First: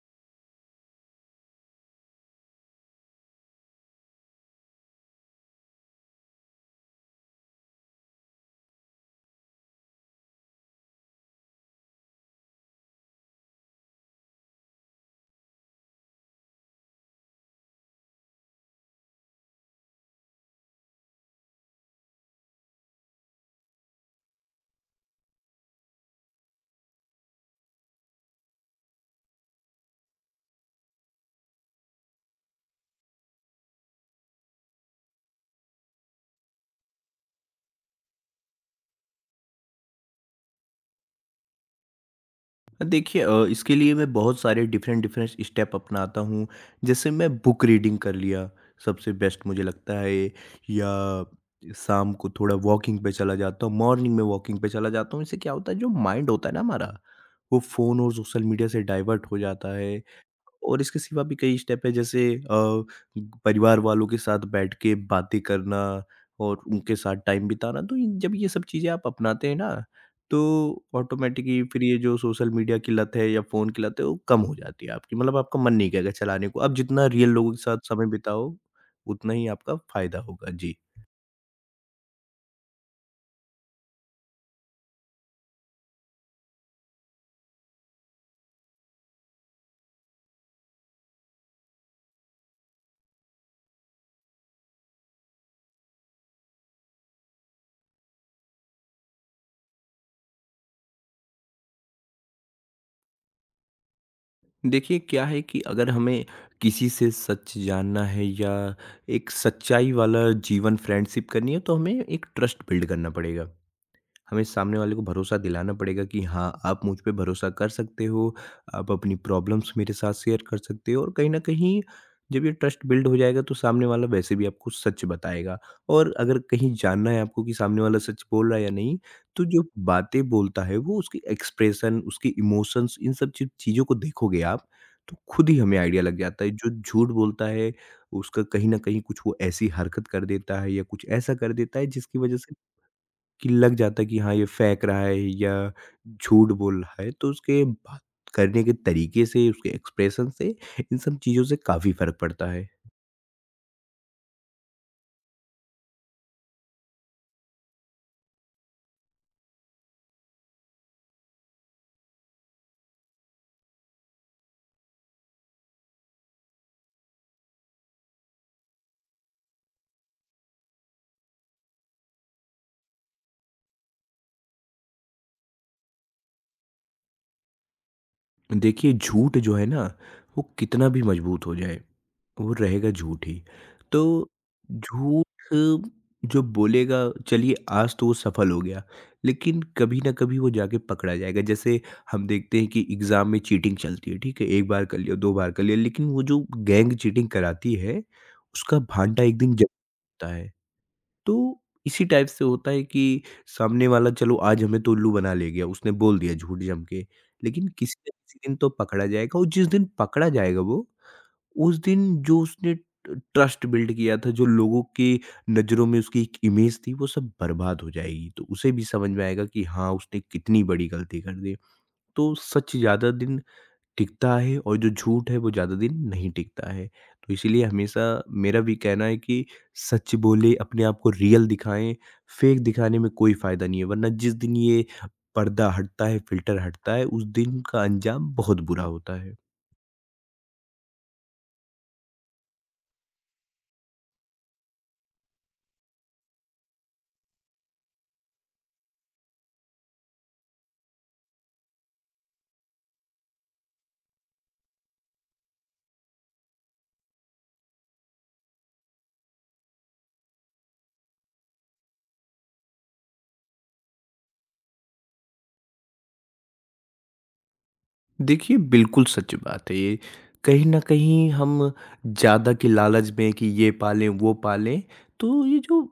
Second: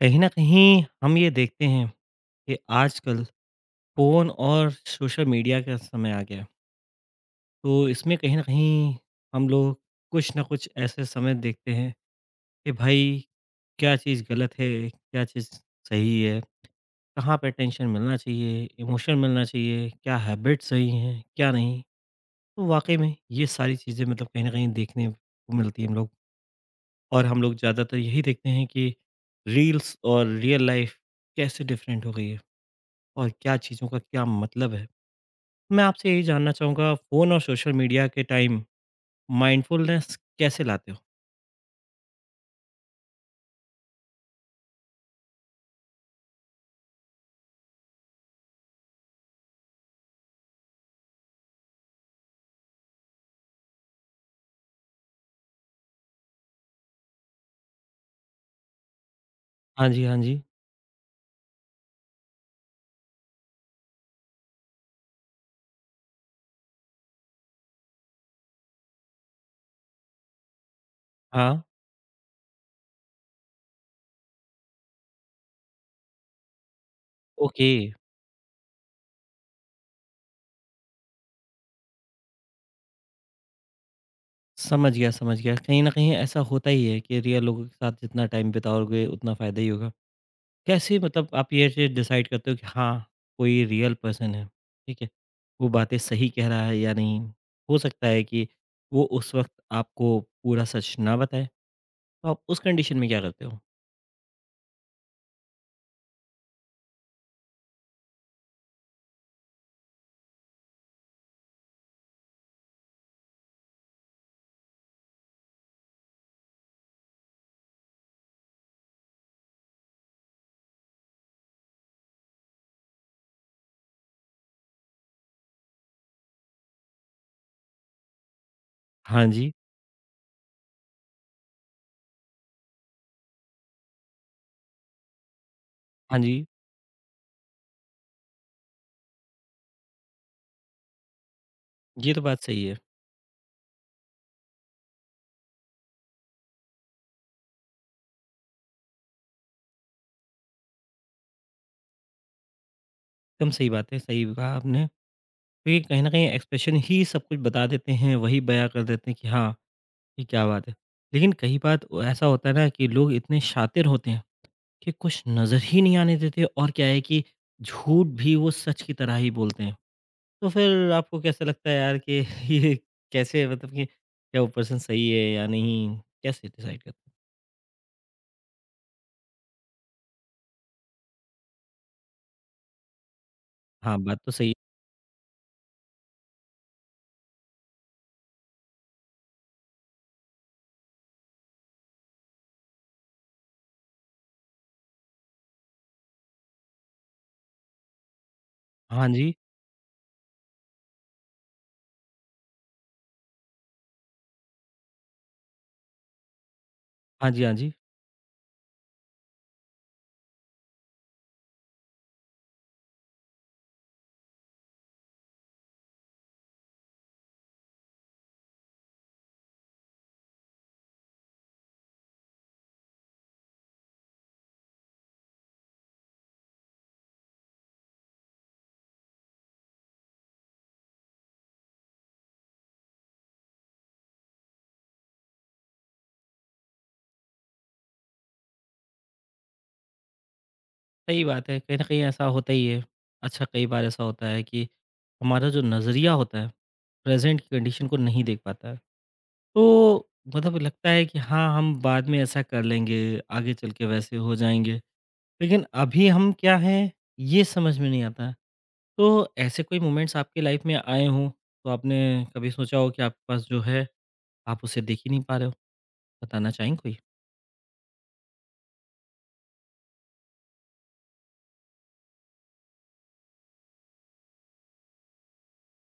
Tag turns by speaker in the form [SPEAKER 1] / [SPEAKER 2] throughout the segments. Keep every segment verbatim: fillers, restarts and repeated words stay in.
[SPEAKER 1] कहीं न कहीं हम ये देखते हैं कि आजकल फ़ोन और सोशल मीडिया का समय आ गया है। तो इसमें कहीं न कहीं हम लोग कुछ न कुछ ऐसे समय देखते हैं कि भाई क्या चीज़ गलत है, क्या चीज़ सही है, कहाँ पे अटेंशन मिलना चाहिए, इमोशन मिलना चाहिए, क्या हैबिट सही हैं, क्या नहीं। तो वाक़ई में ये सारी चीज़ें मतलब कहीं न कहीं देखने को मिलती हैं हम लोग। और हम लोग ज़्यादातर यही देखते हैं कि रील्स और रियल लाइफ़ कैसे डिफ़रेंट हो गई है। और क्या चीज़ों का क्या मतलब है? मैं आपसे यही जानना चाहूँगा, फ़ोन और सोशल मीडिया के टाइम माइंडफुलनेस कैसे लाते हो?
[SPEAKER 2] देखिए अ, इसके लिए मैं बहुत सारे डिफरेंट डिफरेंट स्टेप अपनाता हूँ। जैसे मैं बुक रीडिंग कर लिया सबसे बेस्ट मुझे लगता है, या शाम को थोड़ा वॉकिंग पे चला जाता हूँ, मॉर्निंग में वॉकिंग पे चला जाता हूँ। इससे क्या होता है, जो माइंड होता है ना हमारा, वो फ़ोन और सोशल मीडिया से डाइवर्ट हो जाता
[SPEAKER 1] हाँ
[SPEAKER 2] है।
[SPEAKER 1] जी, हाँ जी।
[SPEAKER 2] और इसके सिवा भी कई स्टेप है, जैसे अ, परिवार वालों के साथ बैठ के बातें करना और उनके साथ टाइम बिताना। तो इन- जब ये सब चीज़ें आप अपनाते हैं ना, तो ऑटोमेटिकली
[SPEAKER 1] हाँ,
[SPEAKER 2] फिर ये जो सोशल मीडिया की लत है या फ़ोन की लत है वो कम हो जाती है आपकी। मतलब आपका मन नहीं करेगा चलाने को। आप जितना रियल लोगों के
[SPEAKER 1] ओके।
[SPEAKER 2] साथ समय बिताओ उतना ही आपका फ़ायदा होगा जी।
[SPEAKER 1] समझ गया, समझ गया। कहीं न कहीं ऐसा होता ही है कि रियल लोगों के साथ जितना टाइम बिताओगे उतना फ़ायदा ही होगा। कैसे मतलब आप ये चीज़ डिसाइड करते हो कि हाँ, कोई रियल पर्सन है, ठीक है? वो बातें सही कह रहा है या नहीं? हो सकता है कि वो उस वक़्त आपको पूरा सच ना बताए, तो आप उस कंडीशन में क्या करते हो?
[SPEAKER 2] देखिए क्या है कि अगर हमें किसी से सच जानना है या एक सच्चाई वाला जीवन फ्रेंडशिप करनी है, तो हमें एक ट्रस्ट बिल्ड करना पड़ेगा। हमें सामने वाले को भरोसा दिलाना पड़ेगा कि हाँ, आप मुझ पे भरोसा कर सकते हो, आप अपनी प्रॉब्लम्स मेरे साथ शेयर कर सकते हो। और कहीं न कहीं जब ये ट्रस्ट बिल्ड हो जाएगा, तो सामने वाला वैसे भी आपको सच बताएगा। और अगर कहीं जानना है आपको कि सामने वाला सच बोल रहा है या नहीं,
[SPEAKER 1] हाँ
[SPEAKER 2] तो
[SPEAKER 1] जी,
[SPEAKER 2] जो बातें बोलता है वो, उसके एक्सप्रेशन, उसके इमोशंस, इन सब चीज़ चीज़ों को देखोगे आप, तो खुद ही हमें आइडिया लग
[SPEAKER 1] हाँ
[SPEAKER 2] जाता
[SPEAKER 1] जी।
[SPEAKER 2] है। जो झूठ बोलता है, उसका कहीं न कहीं कुछ वो ऐसी हरकत कर देता है या कुछ ऐसा कर देता है
[SPEAKER 1] ये
[SPEAKER 2] जिसकी
[SPEAKER 1] तो
[SPEAKER 2] वजह
[SPEAKER 1] बात
[SPEAKER 2] से
[SPEAKER 1] सही है।
[SPEAKER 2] कि लग जाता है कि हाँ, ये फेंक रहा है या झूठ बोल रहा है। तो उसके बात करने के तरीके से, उसके एक्सप्रेशन से, इन सब चीज़ों से काफ़ी फ़र्क पड़ता है।
[SPEAKER 1] एकदम सही बात है, सही कहा आपने। क्योंकि कहीं न कहीं एक्सप्रेशन ही सब कुछ बता देते हैं, वही बयाँ कर देते हैं कि हाँ, ये क्या बात है। लेकिन कई बात ओ ऐसा होता है ना कि लोग इतने शातिर होते हैं कि कुछ नज़र ही नहीं आने देते, और क्या है कि झूठ भी वो सच की तरह ही बोलते हैं। तो फिर आपको कैसा लगता है यार कि ये कैसे मतलब कि क्या वो पर्सन सही है या नहीं? कैसे डिसाइड करते हैं?
[SPEAKER 2] देखिए झूठ जो है ना, वो कितना भी मजबूत हो जाए, वो रहेगा झूठ ही।
[SPEAKER 1] हाँ,
[SPEAKER 2] तो
[SPEAKER 1] बात तो सही है।
[SPEAKER 2] झूठ जो बोलेगा, चलिए आज तो वो सफल हो गया, लेकिन कभी ना कभी वो जाके पकड़ा जाएगा। जैसे हम देखते हैं कि एग्ज़ाम में चीटिंग चलती है, ठीक है, एक बार कर लिया, दो बार कर लिया, लेकिन वो जो गैंग चीटिंग कराती है उसका
[SPEAKER 1] हाँ
[SPEAKER 2] भांटा
[SPEAKER 1] जी।
[SPEAKER 2] एक दिन जमता है। तो इसी टाइप से होता है कि सामने वाला, चलो आज हमें तो उल्लू बना ले गया, उसने बोल दिया झूठ जम के।
[SPEAKER 1] हाँ जी, हाँ
[SPEAKER 2] लेकिन
[SPEAKER 1] जी।
[SPEAKER 2] किसी न किसी दिन तो पकड़ा जाएगा, और जिस दिन पकड़ा जाएगा वो, उस दिन जो उसने ट ट्रस्ट बिल्ड किया था, जो लोगों की नज़रों में उसकी एक इमेज थी, वो सब बर्बाद हो जाएगी। तो उसे भी समझ में आएगा कि हाँ, उसने कितनी बड़ी गलती कर दी। तो सच ज़्यादा दिन टिकता है और जो झूठ है वो ज़्यादा दिन नहीं टिकता है। तो इसीलिए हमेशा मेरा भी कहना है कि सच बोलें, अपने आप को रियल दिखाएँ, फेक दिखाने में कोई फ़ायदा नहीं है। वरना जिस दिन ये पर्दा हटता है, फ़िल्टर हटता है, उस दिन का अंजाम बहुत बुरा होता है।
[SPEAKER 1] सही बात है, कहीं न कहीं ऐसा होता ही है। अच्छा, कई बार ऐसा होता है कि हमारा जो नज़रिया होता है, प्रेज़ेंट की कंडीशन को नहीं देख पाता है। तो मतलब लगता है कि हाँ, हम बाद में ऐसा कर लेंगे, आगे चल के वैसे हो जाएँगे। लेकिन अभी हम क्या हैं, ये समझ में नहीं आता है। तो ऐसे कोई मोमेंट्स आपकी लाइफ़ में आए हों, तो आपने कभी सोचा हो कि आपके पास जो है, आप उसे देख ही नहीं पा रहे हो? बताना चाहेंगे कोई?
[SPEAKER 2] देखिए, बिल्कुल सच बात है ये। कहीं न कहीं हम ज़्यादा के लालच में कि ये पालें, वो पालें, तो ये जो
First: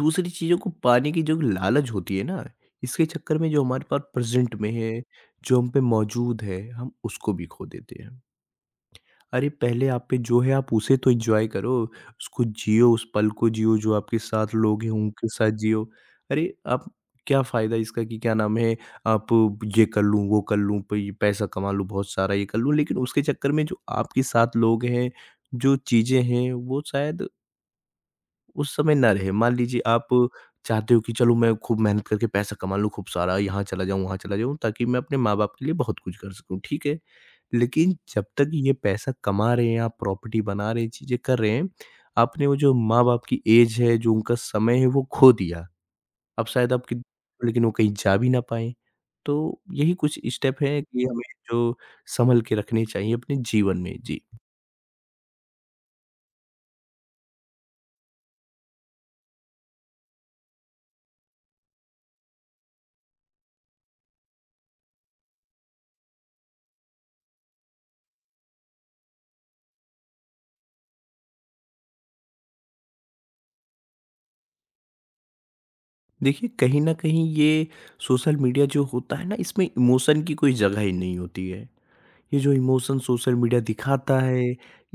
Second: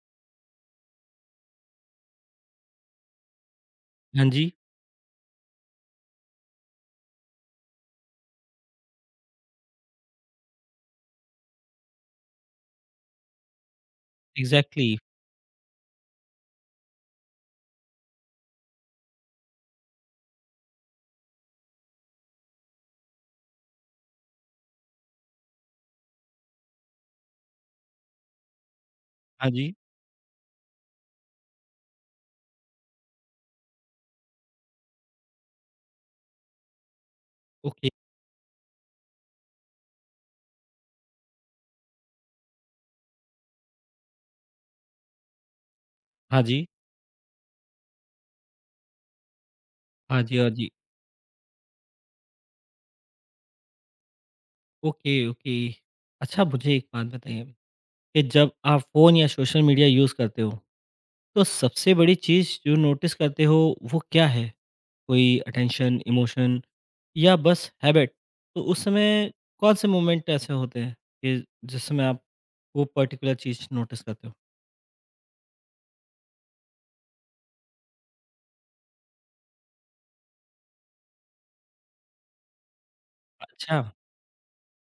[SPEAKER 2] दूसरी चीज़ों को पाने की जो लालच होती है ना, इसके चक्कर में जो हमारे पास
[SPEAKER 1] हाँ जी,
[SPEAKER 2] प्रेज़ेंट में है, जो हम पे मौजूद है, हम उसको भी खो देते हैं। अरे! पहले आप पे जो है आप उसे तो एन्जॉय करो, उसको जियो, उस पल को जियो, जो आपके साथ लोग हैं
[SPEAKER 1] एग्ज़ैक्टली।
[SPEAKER 2] उनके साथ जियो। अरे! आप, क्या फ़ायदा इसका कि, क्या नाम है, आप ये कर लूँ, वो कर लूँ, पई पैसा कमा लूँ बहुत सारा, ये कर लूँ, लेकिन उसके चक्कर में जो आपके साथ लोग हैं, जो चीज़ें हैं, वो शायद उस समय ना रहे।
[SPEAKER 1] हाँ
[SPEAKER 2] मान
[SPEAKER 1] जी,
[SPEAKER 2] लीजिए आप चाहते हो कि चलो मैं खूब मेहनत करके पैसा कमा लूँ खूब सारा, यहाँ चला जाऊँ, वहाँ चला जाऊँ, ताकि मैं अपने माँ-बाप के लिए बहुत कुछ कर सकूँ, ठीक है।
[SPEAKER 1] ओके।
[SPEAKER 2] लेकिन जब तक ये पैसा कमा रहे हैं, आप प्रॉपर्टी बना रहे हैं, चीज़ें कर रहे हैं, आपने वो जो माँ-बाप की एज है, जो उनका समय है वो खो दिया।
[SPEAKER 1] हाँ
[SPEAKER 2] अब
[SPEAKER 1] जी।
[SPEAKER 2] शायद आपकी, लेकिन वो कहीं जा भी ना पाएँ। तो यही कुछ
[SPEAKER 1] हाँ जी, हाँ
[SPEAKER 2] स्टेप
[SPEAKER 1] जी।
[SPEAKER 2] हैं कि हमें जो सँभल के रखने चाहिए अपने जीवन में। जी।
[SPEAKER 1] Okay, okay. अच्छा, मुझे एक बात बताइए कि जब आप फ़ोन या सोशल मीडिया यूज़ करते हो, तो सबसे बड़ी चीज़ जो नोटिस करते हो वो क्या है? कोई अटेंशन, इमोशन या बस हैबिट? तो उस समय कौन-से मोमेंट ऐसे होते हैं कि जिस समय आप वो पर्टिकुलर चीज़ नोटिस करते हो?
[SPEAKER 2] देखिए, कहीं न कहीं ये सोशल मीडिया जो होता है ना, इसमें इमोशन की कोई जगह ही नहीं होती है। ये जो इमोशन सोशल मीडिया
[SPEAKER 1] अच्छा,
[SPEAKER 2] दिखाता है,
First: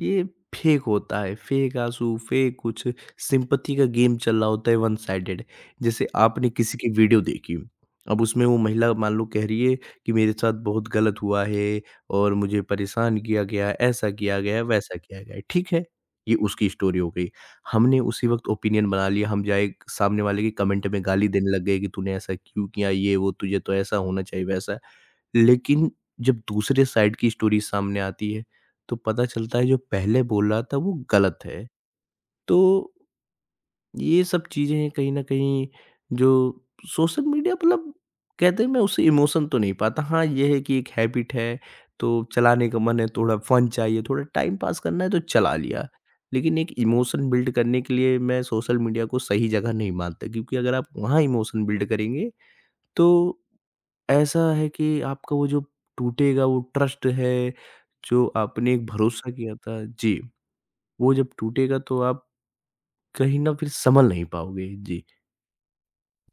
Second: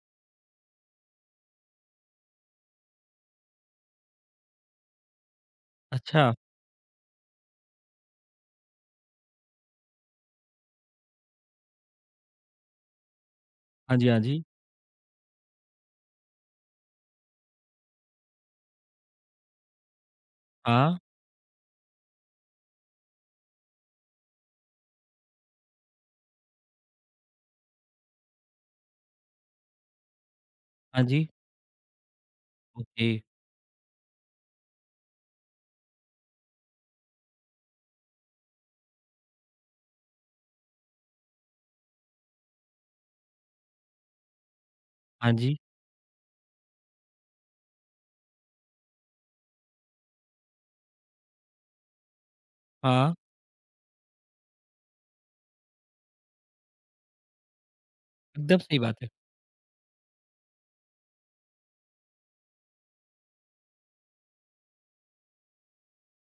[SPEAKER 2] ये फ़ेक होता है। फ़ेक आँसू, फ़ेक कुछ सिंपैथी का गेम चल रहा होता है वन साइडेड। जैसे
[SPEAKER 1] अच्छा।
[SPEAKER 2] आपने किसी की वीडियो देखी, अब उसमें वो महिला मान लो कह रही है कि मेरे साथ बहुत गलत हुआ है और मुझे परेशान किया गया,
[SPEAKER 1] हाँ जी,
[SPEAKER 2] ऐसा
[SPEAKER 1] हाँ
[SPEAKER 2] किया
[SPEAKER 1] जी।
[SPEAKER 2] गया, वैसा किया गया है, ठीक है, ये उसकी स्टोरी हो गई। हमने उसी वक़्त ओपिनियन बना लिया, हम जाए सामने वाले के कमेंट
[SPEAKER 1] हाँ,
[SPEAKER 2] में गाली देने लग गए कि तूने ऐसा क्यों किया, ये वो, तुझे तो ऐसा होना चाहिए, वैसा। लेकिन जब दूसरे साइड की स्टोरी सामने आती है, तो पता चलता है जो पहले बोल रहा था वो
[SPEAKER 1] हाँ जी।
[SPEAKER 2] गलत है। तो
[SPEAKER 1] ओके।
[SPEAKER 2] ये सब चीज़ें कहीं न कहीं, जो सोशल मीडिया, मतलब कहते हैं मैं उससे इमोशन तो नहीं पाता। हाँ, ये है कि एक हैबिट है, तो चलाने का मन है, थोड़ा फन चाहिए, थोड़ा टाइम पास करना है, तो
[SPEAKER 1] हाँ
[SPEAKER 2] चला
[SPEAKER 1] जी,
[SPEAKER 2] लिया। लेकिन एक इमोशन बिल्ड करने के लिए मैं सोशल मीडिया को सही जगह नहीं मानता, क्योंकि अगर आप वहाँ इमोशन बिल्ड करेंगे, तो
[SPEAKER 1] हाँ।
[SPEAKER 2] ऐसा है कि आपका वो जो टूटेगा वो ट्रस्ट है, जो
[SPEAKER 1] एकदम
[SPEAKER 2] आपने
[SPEAKER 1] सही
[SPEAKER 2] एक
[SPEAKER 1] बात है।
[SPEAKER 2] भरोसा किया था जी, वो जब टूटेगा तो आप कहीं न फिर संभल नहीं पाओगे। जी।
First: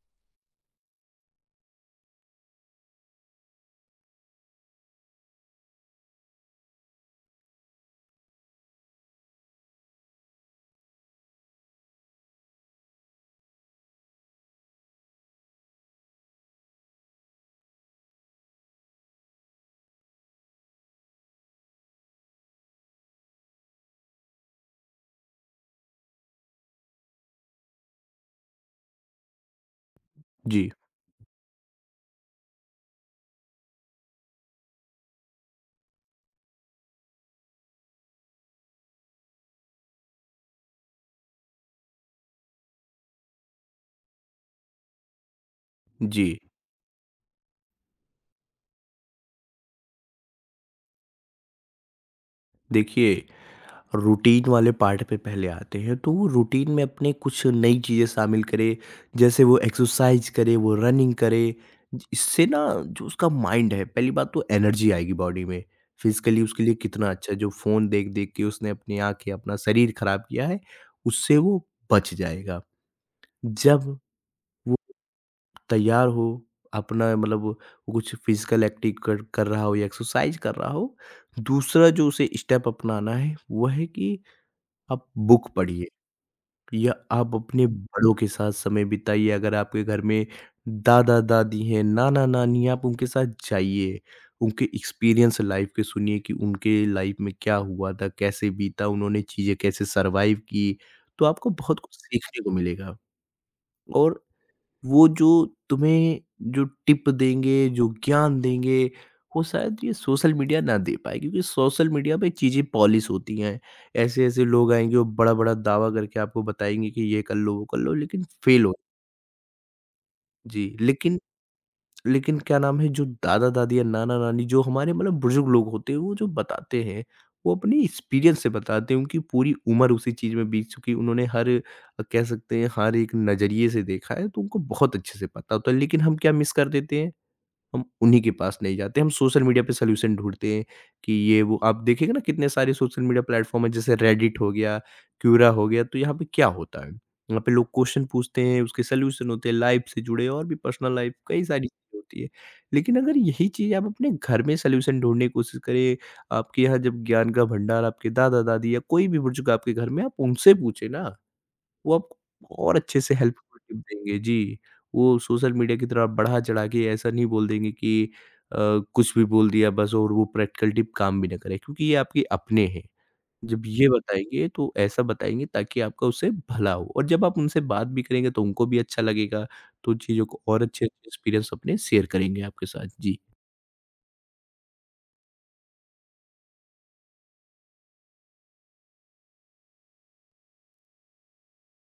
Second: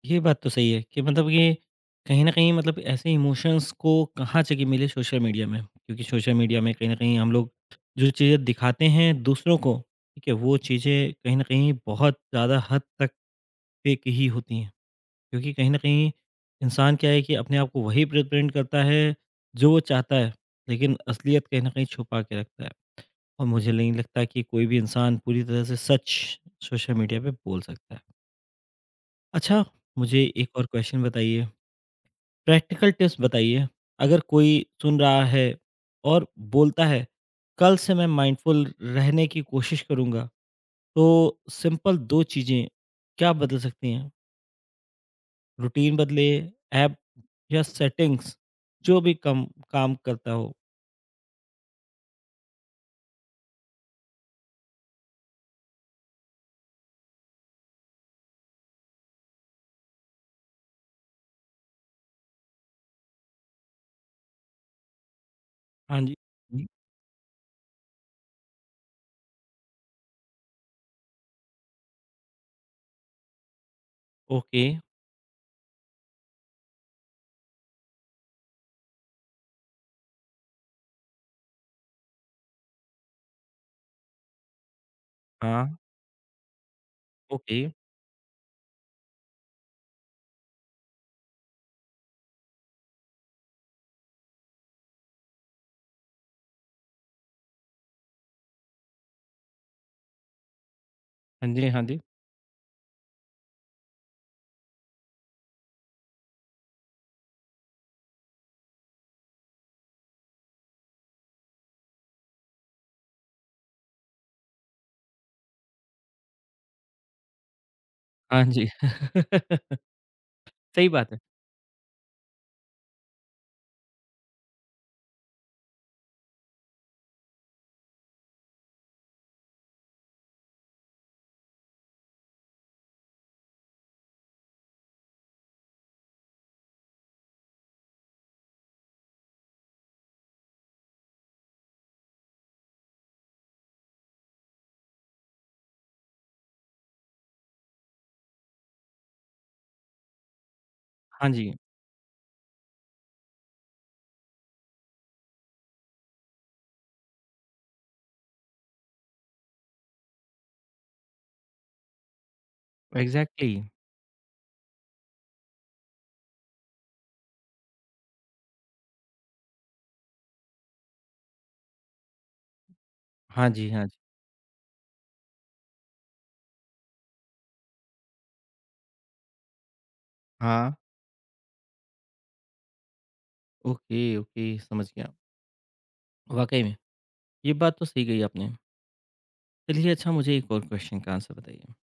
[SPEAKER 1] ये बात तो सही है कि मतलब ये कहीं न कहीं मतलब ऐसे इमोशंस को कहाँ जगह मिले सोशल मीडिया में। क्योंकि सोशल मीडिया में कहीं न कहीं हम लोग जो चीज़ें दिखाते हैं दूसरों को, ठीक है, वो चीज़ें कहीं न कहीं बहुत ज़्यादा हद तक फ़ेक ही होती हैं। क्योंकि कहीं न कहीं इंसान क्या है कि अपने आप को वही रिप्रेज़ेंट करता है जो वो चाहता है, लेकिन असलियत कहीं न कहीं छुपा के रखता है। और मुझे नहीं लगता कि कोई भी इंसान पूरी तरह से सच सोशल मीडिया पे बोल सकता है। अच्छा, मुझे एक और
[SPEAKER 2] जी,
[SPEAKER 1] क्वेश्चन बताइए, प्रैक्टिकल टिप्स बताइए। अगर कोई सुन रहा है और बोलता है कल से मैं माइंडफुल रहने की कोशिश करूंगा, तो सिंपल दो चीजें क्या बदल सकती हैं? रूटीन बदले,
[SPEAKER 2] जी।
[SPEAKER 1] ऐप या सेटिंग्स, जो भी कम काम करता हो।
[SPEAKER 2] देखिए, रूटीन वाले पार्ट पे पहले आते हैं, तो वो रूटीन में अपने कुछ नई चीज़ें शामिल करे, जैसे वो एक्सरसाइज़ करे, वो रनिंग करे। ज इससे ना जो उसका माइंड है, पहली बात तो एनर्जी आएगी बॉडी में,
[SPEAKER 1] हाँ जी।
[SPEAKER 2] फिज़िकली उसके
[SPEAKER 1] जी,
[SPEAKER 2] लिए कितना अच्छा है। जो फ़ोन देख-देख के उसने अपनी आँखें, अपना शरीर खराब किया है, उससे वो बच जाएगा। जब वो
[SPEAKER 1] ओके।
[SPEAKER 2] तैयार हो, अपना, मतलब वो कुछ फिज़िकल एक्टिव कर कर रहा हो या एक्सरसाइज़ कर रहा हो। दूसरा जो उसे स्टेप अपनाना है, वो है कि आप बुक
[SPEAKER 1] हाँ।
[SPEAKER 2] पढ़िए या आप
[SPEAKER 1] ओके।
[SPEAKER 2] अपने बड़ों के साथ समय बिताइए। अगर आपके घर में दादा-दादी हैं, नाना-नानी हैं, आप उनके साथ जाइए। उनके एक्सपीरियंस लाइफ़ के सुनिए कि उनके लाइफ़ में क्या हुआ था, कैसे बीता, उन्होंने चीज़ें कैसे सर्वाइव की। तो आपको
[SPEAKER 1] हाँ जी।
[SPEAKER 2] बहुत
[SPEAKER 1] हाँ
[SPEAKER 2] कुछ
[SPEAKER 1] जी।
[SPEAKER 2] सीखने को मिलेगा। और वो जो तुम्हें जो टिप देंगे, जो ज्ञान देंगे, वो शायद ये सोशल मीडिया ना दे पाए, क्योंकि सोशल मीडिया पे चीज़ें पॉलिश होती हैं। ऐसे-ऐसे लोग आएँगे वो बड़ा-बड़ा दावा करके आपको बताएँगे कि ये कर लो, वो कर लो, लेकिन
[SPEAKER 1] हाँ
[SPEAKER 2] फ़ेल
[SPEAKER 1] जी।
[SPEAKER 2] हो जी।
[SPEAKER 1] सही बात
[SPEAKER 2] लेकिन,
[SPEAKER 1] है।
[SPEAKER 2] लेकिन क्या नाम है, जो दादा-दादी या नाना-नानी, जो हमारे मतलब बुज़ुर्ग लोग होते हैं, वो जो बताते हैं, वो अपनी एक्सपीरियंस से बताते हैं। उनकी पूरी उम्र उसी चीज़ में बीत चुकी है। उन्होंने हर अ, कह सकते हैं हर एक नज़रिए से देखा है, तो उनको बहुत अच्छे से पता होता है। लेकिन हम क्या मिस कर देते हैं? हम उन्हीं के पास नहीं जाते, हम सोशल मीडिया पे सॉल्यूशन ढूँढते हैं कि ये वो, आप देखिएगा ना कितने सारे सोशल मीडिया प्लेटफ़ॉर्म हैं, जैसे रेडिट हो गया, क्यूरा हो गया, तो यहाँ पे क्या होता है? यहाँ पे लोग क्वेश्चन पूछते हैं, उसके सॉल्यूशन होते हैं, लाइफ़ से जुड़े और भी पर्सनल लाइफ़
[SPEAKER 1] हाँ
[SPEAKER 2] कई
[SPEAKER 1] जी।
[SPEAKER 2] सारी चीज़ें होती है। लेकिन अगर यही चीज़ आप अपने घर में सॉल्यूशन ढूँढने की कोशिश करें, आपके यहाँ जब ज्ञान का भंडार आपके दादा-दादी या कोई भी बुज़ुर्ग आपके घर में, आप उनसे पूछें ना, वो आपको और अच्छे से
[SPEAKER 1] एग्जैक्टली,
[SPEAKER 2] हेल्पफुल
[SPEAKER 1] exactly।
[SPEAKER 2] टिप देंगे। जी, वो सोशल मीडिया की तरह बढ़ा-चढ़ा के ऐसा नहीं बोल देंगे कि अ, कुछ भी बोल दिया बस, और वो प्रैक्टिकल टिप काम भी ना करे, क्योंकि ये आपके अपने हैं।
[SPEAKER 1] हाँ
[SPEAKER 2] जब
[SPEAKER 1] जी, हाँ
[SPEAKER 2] ये
[SPEAKER 1] जी।
[SPEAKER 2] बताएँगे तो ऐसा बताएँगे ताकि आपका उससे भला हो, और जब आप उनसे बात भी करेंगे तो उनको भी अच्छा लगेगा, तो चीज़ों को और
[SPEAKER 1] हाँ।
[SPEAKER 2] अच्छे अच्छे एक्सपीरियंस अपने शेयर करेंगे आपके साथ। जी।
[SPEAKER 1] ओके, ओके, समझ गया। वाकई में ये बात तो सही कही आपने। चलिए, अच्छा मुझे एक और क्वेश्चन का आंसर बताइए।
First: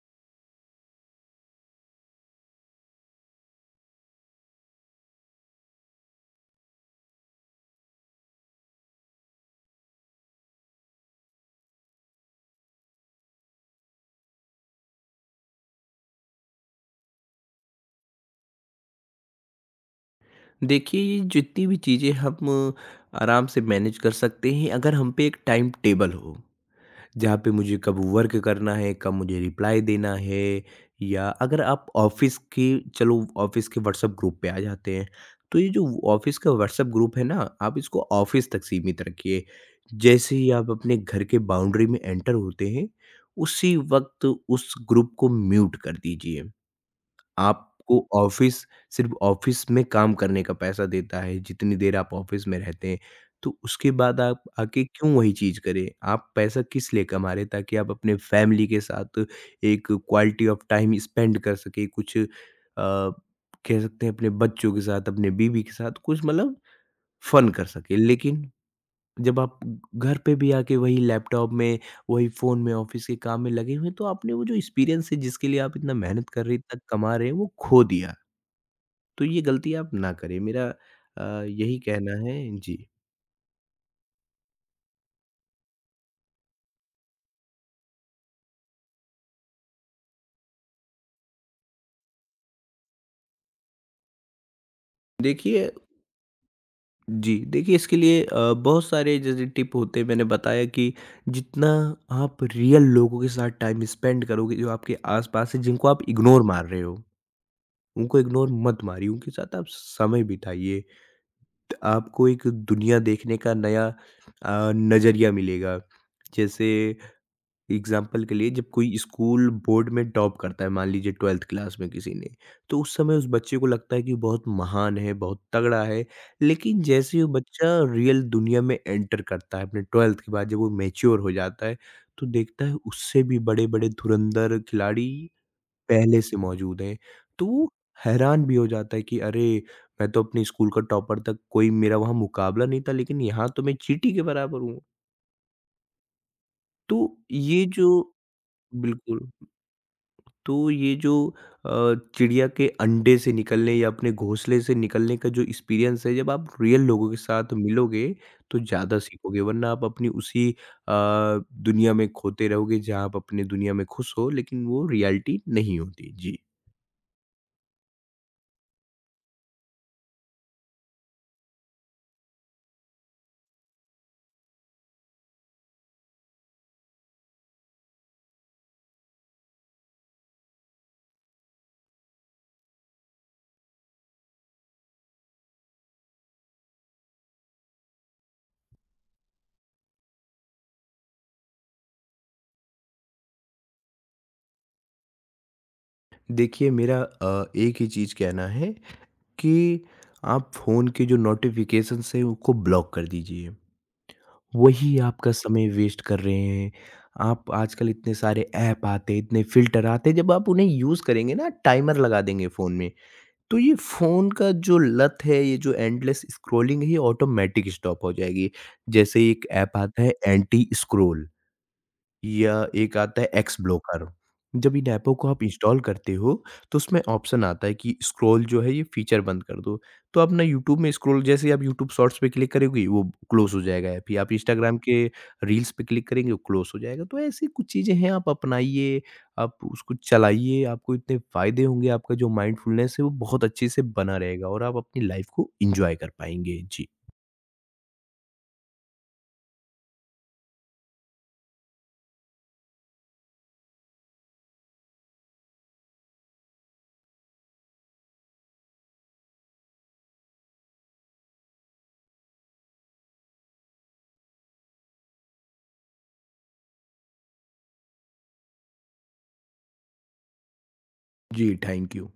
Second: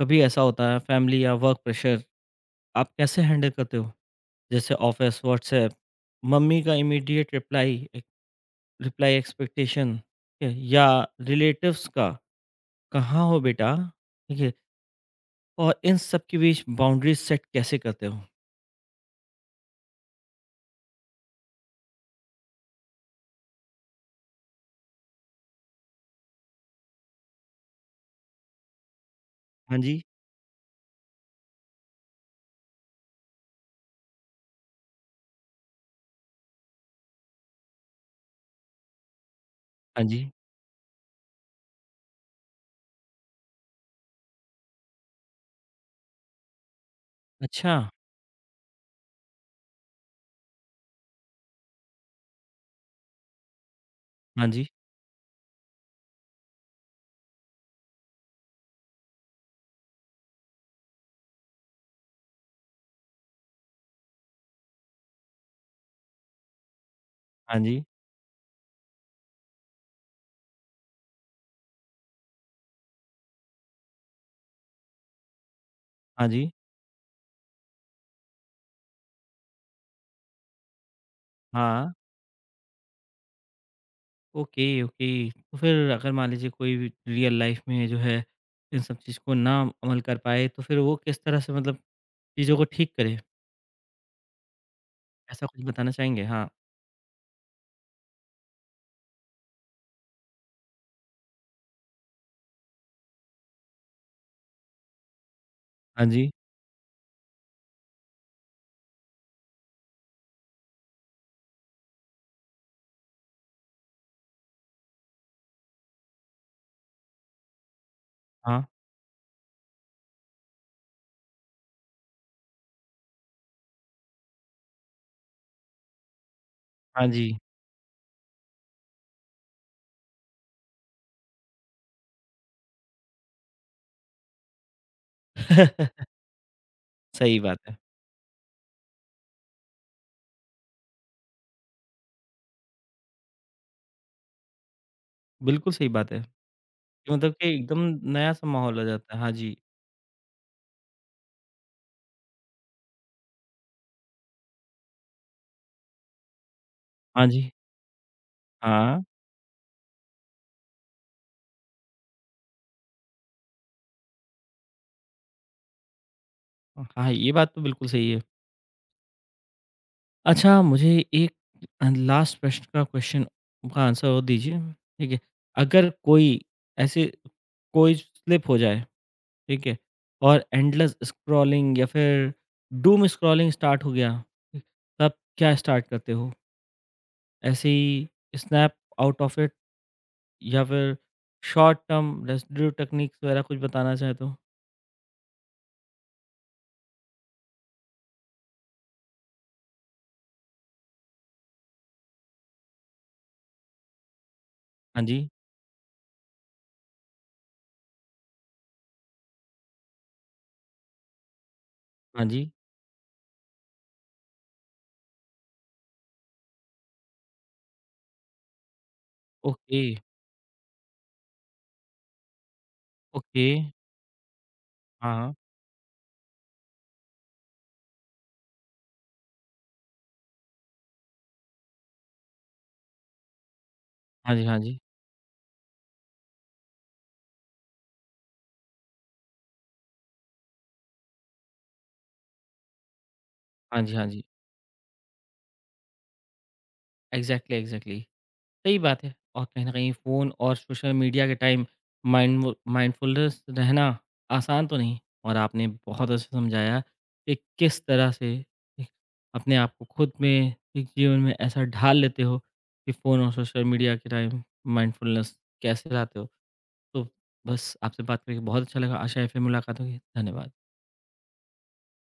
[SPEAKER 1] कभी ऐसा होता है फैमिली या वर्क प्रेशर, आप कैसे हैंडल करते हो? जैसे ऑफिस, व्हाट्सऐप, मम्मी का इमीडिएट रिप्लाई, एक रिप्लाई एक्सपेक्टेशन, ठीक है? या रिलेटिव्स का, कहाँ हो बेटा? ठीक है? और इन सब के बीच बाउंड्रीज सेट कैसे करते हो?
[SPEAKER 2] देखिए, ये जितनी भी चीज़ें हम आराम से मैनेज कर सकते हैं अगर हम पे एक टाइम टेबल हो, जहाँ पे मुझे कब वर्क करना है, कब मुझे
[SPEAKER 1] हाँ
[SPEAKER 2] रिप्लाई
[SPEAKER 1] जी,
[SPEAKER 2] देना है। या अगर आप ऑफ़िस के, चलो ऑफ़िस के व्हाट्सएप ग्रुप पे आ जाते हैं, तो ये जो ऑफ़िस का व्हाट्सएप ग्रुप है ना, आप इसको ऑफ़िस तक सीमित रखिए।
[SPEAKER 1] हाँ जी।
[SPEAKER 2] जैसे ही आप अपने घर के बाउंड्री में एंटर होते हैं, उसी वक़्त उस ग्रुप को म्यूट कर दीजिए।
[SPEAKER 1] अच्छा,
[SPEAKER 2] आपको ऑफ़िस सिर्फ़ ऑफ़िस में काम करने का पैसा देता है, जितनी देर आप ऑफ़िस में रहते हैं। तो उसके बाद आप
[SPEAKER 1] हाँ जी,
[SPEAKER 2] आके क्यों वही चीज़ करें? आप पैसा किस लिए कमा रहे हैं? ताकि आप अपने फ़ैमिली के साथ एक क्वालिटी ऑफ़ टाइम स्पेंड कर सकें, कुछ अ, कह सकते हैं अपने बच्चों के साथ, अपने बीवी के साथ कुछ, मतलब फ़न
[SPEAKER 1] हाँ
[SPEAKER 2] कर
[SPEAKER 1] जी, हाँ जी,
[SPEAKER 2] सकें। लेकिन जब आप घर पे भी आके वही लैपटॉप में, वही फ़ोन में, ऑफ़िस के काम में लगे हुए हैं, तो आपने वो जो एक्सपीरियंस है जिसके लिए आप इतना
[SPEAKER 1] हाँ
[SPEAKER 2] मेहनत कर
[SPEAKER 1] जी,
[SPEAKER 2] रहे हैं, इतना कमा रहे हैं, वो खो दिया। तो ये गलती आप ना करें, मेरा अ, यही
[SPEAKER 1] हाँ।
[SPEAKER 2] कहना है। जी।
[SPEAKER 1] Okay, okay. तो फिर अगर मान लीजिए कोई भी रियल लाइफ में जो है इन सब चीज़ को ना अमल कर पाए, तो फिर वो किस तरह से मतलब चीज़ों को ठीक करे? ऐसा कुछ
[SPEAKER 2] देखिए
[SPEAKER 1] बताना चाहेंगे? हाँ।
[SPEAKER 2] जी, देखिए इसके लिए अ, बहुत सारे जैसे टिप होते हैं, मैंने बताया कि जितना आप रियल लोगों के साथ टाइम स्पेंड करोगे, जो आपके आस-पास हैं, जिनको आप
[SPEAKER 1] हाँ जी।
[SPEAKER 2] इग्नोर मार रहे हो, उनको इग्नोर मत मारिए, उनके साथ आप समय बिताइए। आपको एक दुनिया देखने का नया अ, नज़रिया मिलेगा। जैसे एग्ज़ाम्पल के लिए जब
[SPEAKER 1] हाँ।
[SPEAKER 2] कोई स्कूल बोर्ड में टॉप करता है, मान लीजिए बारहवीं क्लास में किसी ने, तो उस समय उस बच्चे को लगता है कि बहुत महान है, बहुत तगड़ा है। लेकिन
[SPEAKER 1] हाँ
[SPEAKER 2] जैसे ही वो
[SPEAKER 1] जी।
[SPEAKER 2] बच्चा रियल दुनिया में एंटर करता है अपने बारहवीं के बाद, जब वो मैच्योर हो जाता है, तो देखता है उससे भी बड़े-बड़े धुरंधर खिलाड़ी पहले से मौजूद हैं।
[SPEAKER 1] सही
[SPEAKER 2] तो
[SPEAKER 1] बात
[SPEAKER 2] वो
[SPEAKER 1] है।
[SPEAKER 2] हैरान भी हो जाता है कि अरे! मैं तो अपने स्कूल का टॉपर था, कोई मेरा वहाँ मुकाबला नहीं था, लेकिन यहाँ तो मैं चींटी के बराबर हूँ।
[SPEAKER 1] बिल्कुल सही बात है
[SPEAKER 2] तो
[SPEAKER 1] कि मतलब कि
[SPEAKER 2] ये
[SPEAKER 1] एकदम
[SPEAKER 2] जो
[SPEAKER 1] नया सा माहौल आ जाता
[SPEAKER 2] बिल्कुल,
[SPEAKER 1] है। हाँ जी,
[SPEAKER 2] तो ये जो अ, चिड़िया के अंडे से निकलने या अपने घोंसले से निकलने का जो एक्सपीरियंस है, जब आप रियल लोगों के
[SPEAKER 1] हाँ जी।
[SPEAKER 2] साथ मिलोगे, तो ज़्यादा
[SPEAKER 1] हाँ।
[SPEAKER 2] सीखोगे, वरना आप अपनी उसी अ, दुनिया में खोते रहोगे, जहाँ आप अपने दुनिया में खुश हो, लेकिन वो रियलिटी नहीं होती। जी।
[SPEAKER 1] हाँ, ये बात तो बिल्कुल सही है। अच्छा, मुझे एक लास्ट प्रश्न का क्वेश्चन का आंसर और दीजिए, ठीक है? अगर कोई ऐसे कोई स्लिप हो जाए, ठीक है? और एंडलेस स्क्रॉलिंग या फिर डूम स्क्रॉलिंग स्टार्ट हो गया, ठीक, तब क्या स्टार्ट करते हो? ऐसे ही स्नैप आउट ऑफ इट या फिर शॉर्ट टर्म रेसिड्यू टेक्निक्स वगैरह कुछ बताना चाहें तो?
[SPEAKER 2] देखिए मेरा अ, एक ही चीज़ कहना है कि आप फ़ोन के जो नोटिफ़िकेशंस हैं उनको ब्लॉक कर दीजिए। वही
[SPEAKER 1] हाँ जी,
[SPEAKER 2] आपका समय वेस्ट कर रहे हैं। आप, आजकल इतने सारे ऐप आते हैं, इतने फ़िल्टर आते हैं, जब आप उन्हें यूज़ करेंगे ना, टाइमर लगा
[SPEAKER 1] हाँ
[SPEAKER 2] देंगे
[SPEAKER 1] जी।
[SPEAKER 2] फ़ोन में, तो ये फ़ोन का जो लत है, ये जो एंडलेस स्क्रॉलिंग है ये ऑटोमेटिक स्टॉप हो जाएगी। जैसे एक ऐप
[SPEAKER 1] ओके,
[SPEAKER 2] आता है एंटी स्क्रॉल, या एक आता है
[SPEAKER 1] ओके।
[SPEAKER 2] X blocker. जब इन ऐपों
[SPEAKER 1] हाँ,
[SPEAKER 2] को
[SPEAKER 1] हाँ।
[SPEAKER 2] आप इंस्टॉल करते हो, तो उसमें ऑप्शन आता है कि स्क्रॉल जो है ये फीचर बंद कर दो। तो आप ना यूट्यूब में स्क्रॉल, जैसे ही आप यूट्यूब शॉर्ट्स पे क्लिक करोगे वो क्लोज़ हो जाएगा ऐप। या आप
[SPEAKER 1] हाँ जी, हाँ
[SPEAKER 2] इंस्टाग्राम
[SPEAKER 1] जी।
[SPEAKER 2] के रील्स पे क्लिक करेंगे वो क्लोज़ हो जाएगा। तो ऐसी कुछ चीज़ें हैं आप अपनाइए, आप उसको चलाइए, आपको इतने फ़ायदे होंगे, आपका जो माइंडफुलनेस है वो बहुत अच्छे से
[SPEAKER 1] हाँ जी, हाँ
[SPEAKER 2] बना
[SPEAKER 1] जी।
[SPEAKER 2] रहेगा और आप अपनी लाइफ़ को एन्जॉय कर पाएँगे। जी।
[SPEAKER 1] Exactly, exactly. सही बात है, और कहीं न कहीं फ़ोन और सोशल मीडिया के टाइम माइंडव माइंडफुलनेस रहना आसान तो नहीं, और आपने बहुत अच्छा समझाया कि किस तरह से एक अपने आप को खुद में एक जीवन में ऐसा ढाल लेते हो कि फ़ोन और सोशल मीडिया के टाइम माइंडफुलनेस कैसे लाते हो। तो बस आपसे बात करके बहुत अच्छा लगा। आशा है फिर मुलाकात होगी। धन्यवाद।
[SPEAKER 2] जी, थैंक यू।